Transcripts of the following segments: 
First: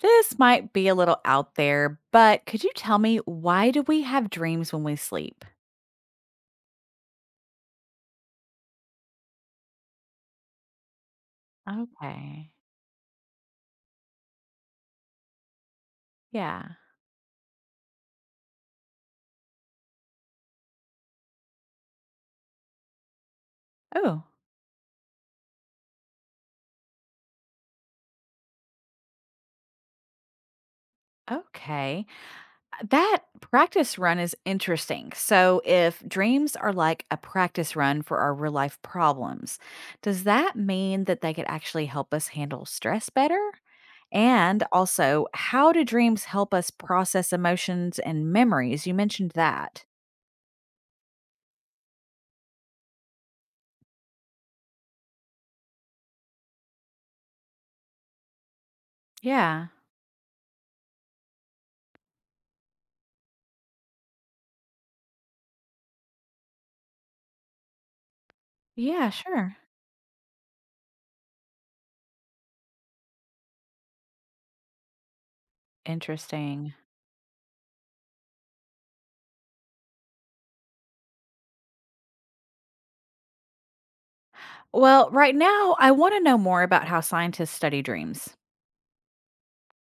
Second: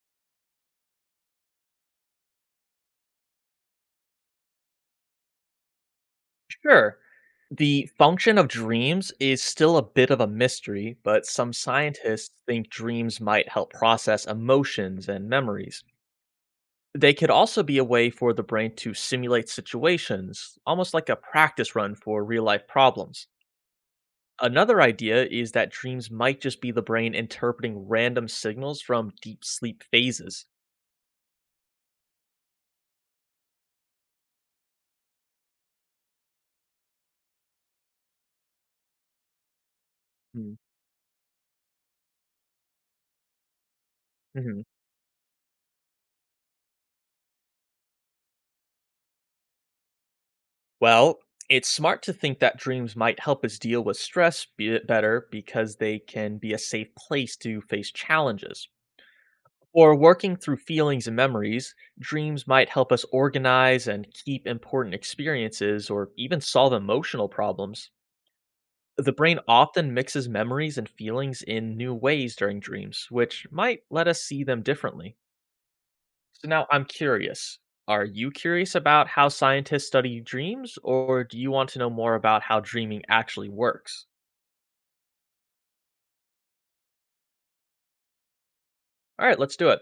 This might be a little out there, but could you tell me why do we have dreams when we sleep? Sure. The function of dreams is still a bit of a mystery, but some scientists Okay. think dreams might help process emotions and memories. Yeah. They could also be a way for the brain to simulate situations, almost like a practice run for real life problems. Oh, Another idea is that dreams might just be the brain interpreting random signals from deep sleep phases. okay. That practice run is interesting. So, if dreams are like a practice run for our real life problems, does Hmm. that mean that they could actually help us handle stress better? Mhm. And also, how do dreams help us process emotions and memories? You mentioned that. Well, it's smart to think that dreams might help us deal with stress better because they can be a safe place to face challenges. Yeah. Or working through feelings and memories, dreams might help us organize and keep important experiences or even solve emotional problems. Yeah, The brain sure. often mixes memories and feelings in new ways during dreams, which might let us see them differently. So now Interesting. I'm curious. Are you curious about how scientists study dreams, or do you want to know more about how dreaming actually works? Well, right now, I want to know more about how scientists study dreams. All right, let's do it.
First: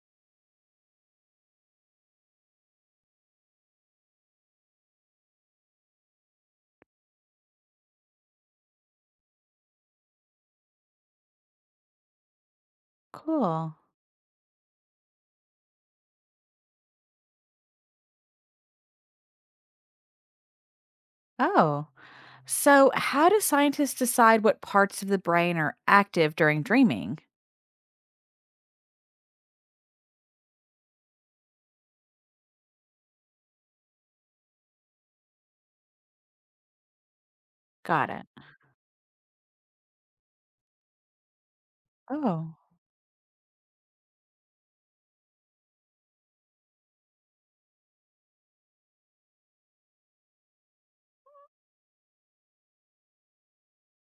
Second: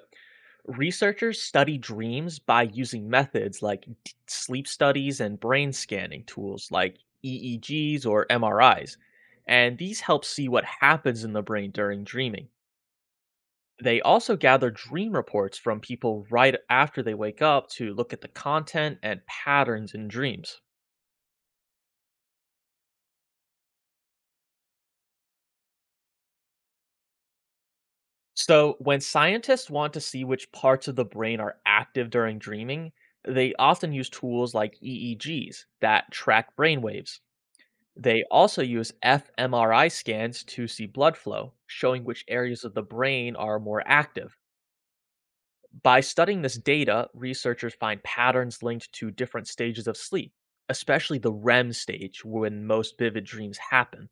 Researchers study dreams by using methods like sleep studies and brain scanning tools like EEGs or MRIs, and these help see what happens in the brain during dreaming. Cool. They also gather dream reports from people right after they wake up to look at the content and patterns in dreams. Oh, so how do scientists decide what parts of the brain are active during dreaming? So, when scientists want to see which parts of the brain are active during dreaming, they often use tools like EEGs that track brain waves. Got They it. also use fMRI scans to see blood flow, showing which Oh, areas of the brain are more active. By studying this data, researchers find patterns linked to different stages of sleep, especially the REM stage when most vivid dreams happen.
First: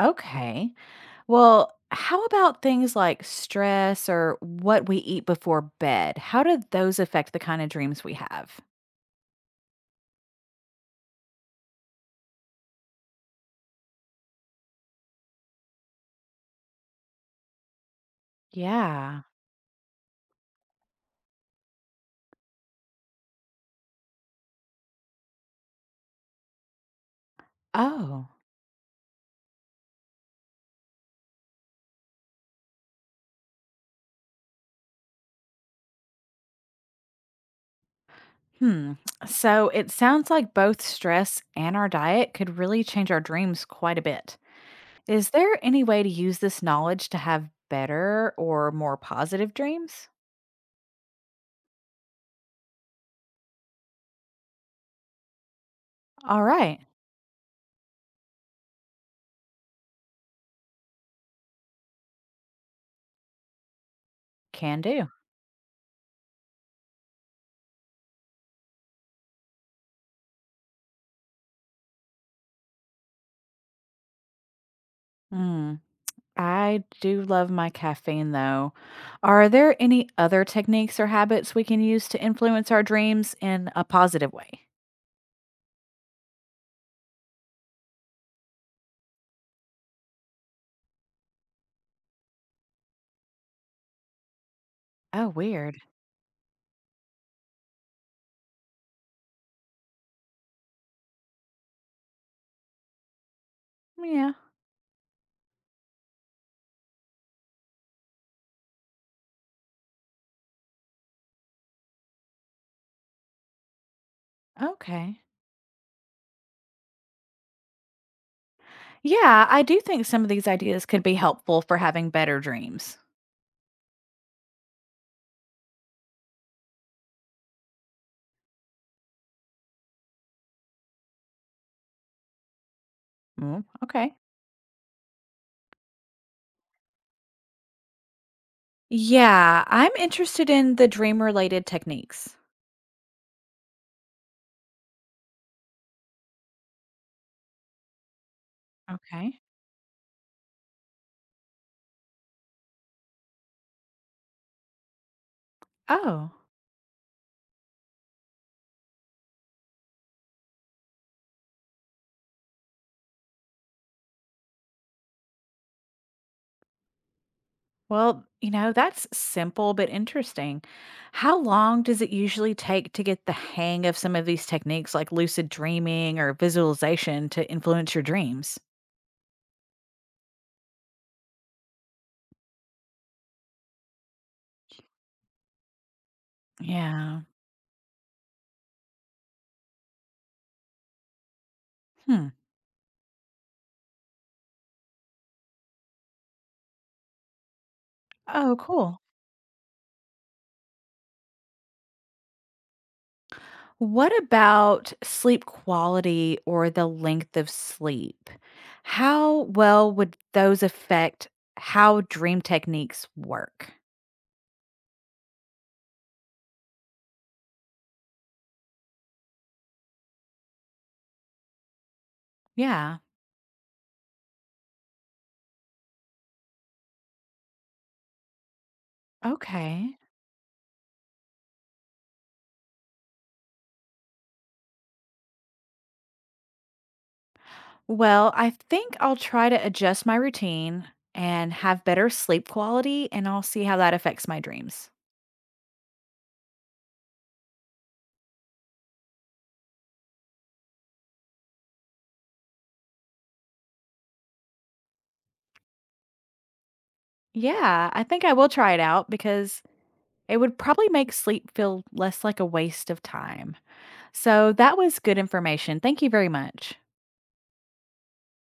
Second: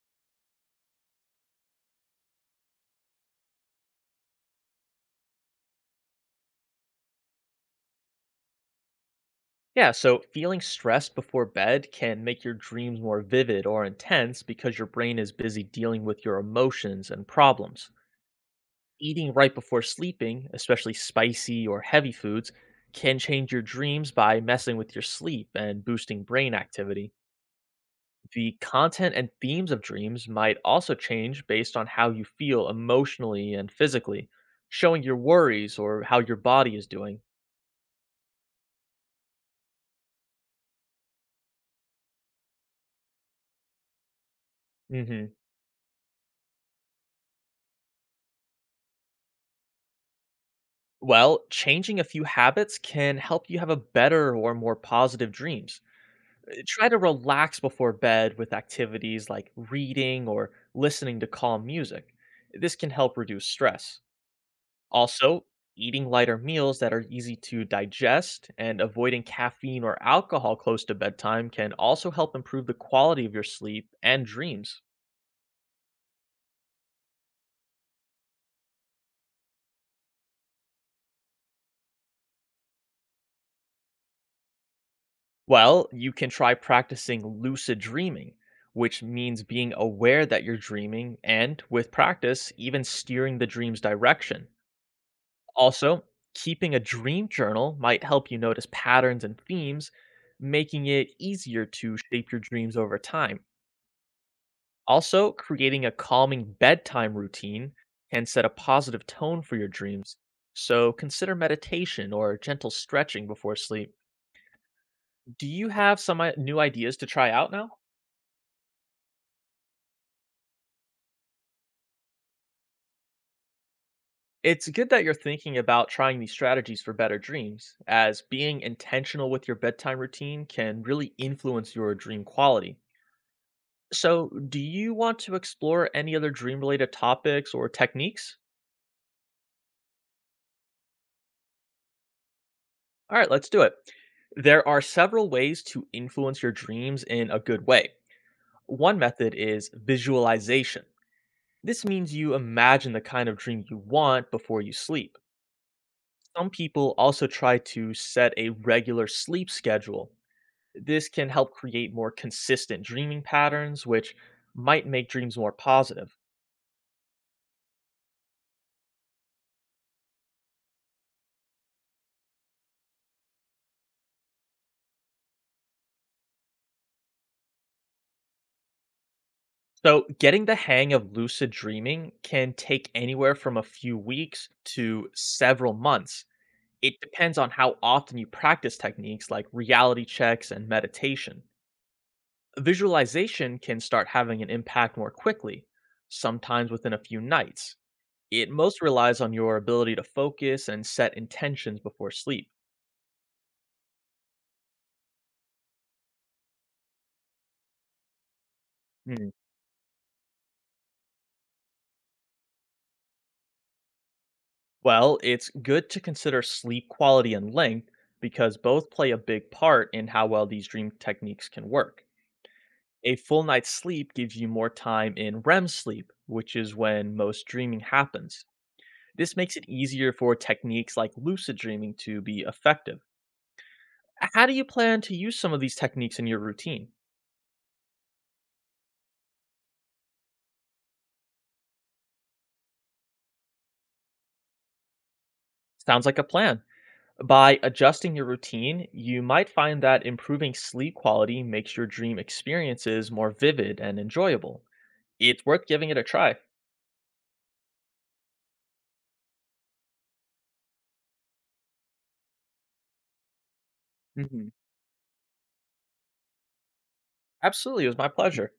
okay. Well, how about things like stress or what we eat before bed? How do those affect the kind of dreams we have? Yeah, so feeling stressed before bed can make your dreams more vivid or intense because your brain is busy dealing with your emotions and problems. Yeah. Eating right before sleeping, especially spicy or heavy foods, can change your dreams by messing with your sleep and boosting brain activity. Oh, The content and themes of dreams might also change based on how you feel emotionally and physically, showing your worries or how your body is doing. hmm. So it sounds like both stress and our diet could really change our dreams quite a bit. Is Mhm. there any way to use this knowledge to have better or more positive dreams? Well, changing a few habits can help you have a better or more positive dreams. All right, Try to relax before bed with activities like reading or listening to calm music. This can help reduce stress. can do. Also, eating lighter meals that are easy to digest and avoiding caffeine or alcohol close to bedtime can also help improve the quality of your sleep and dreams. Mm. I do love my caffeine though. Are there any other techniques or habits we can use to influence our dreams in a positive way? Well, you can try practicing lucid dreaming, which means being aware that you're dreaming and, with practice, even steering the dream's direction. Oh, weird. Also, keeping a dream journal might help you notice patterns and themes, making it easier to shape your dreams over time. Yeah, Also, creating a calming bedtime routine can set a positive tone for your dreams. So, consider meditation or gentle stretching before sleep. okay. Do you have some new ideas to try out now? Yeah, I do think some of these ideas could be helpful for having better dreams. It's good that you're thinking about trying these strategies for better dreams, as being intentional with your bedtime routine can really influence your dream quality. Mm, okay. So, do you want to explore any other dream related topics or techniques? Yeah, I'm interested in the dream related techniques. All right, let's do it. There are several ways to influence your dreams in a good way. One method Okay. is visualization. This means you imagine the kind of dream you want before you sleep. Oh, Some people also try to set a regular sleep schedule. This can help create more consistent dreaming patterns, which might make dreams more positive. That's simple but interesting. How long does it usually take to get the hang of some of these techniques like lucid dreaming or visualization to influence your dreams? So, getting the hang of lucid dreaming can take anywhere from a few weeks to several months. It Yeah. depends on how often you practice techniques like reality checks and meditation. Hmm. Visualization can start having an impact more quickly, sometimes within a few nights. It Oh, most cool. relies on your ability to focus and set intentions before sleep. What about sleep quality or the length of sleep? Hmm. How well would those affect how dream techniques work? Well, it's good to consider sleep quality and length because both play a big part in how well these dream techniques can work. Yeah. A full night's sleep gives you more time in REM sleep, which is when most dreaming happens. This makes it Okay. easier for techniques like lucid dreaming to be effective. How do you plan to use some of these techniques in your routine? Well, I think I'll try to adjust my routine and have better sleep quality, and I'll see how that affects my dreams. Sounds like a plan. By adjusting your routine, you might find that improving sleep quality makes your dream experiences more vivid and enjoyable. It's worth giving it a try. Yeah, I think I will try it out because it would probably make sleep feel less like a waste of time. Mhm. So that was good information. Thank you very much. Absolutely, it was my pleasure.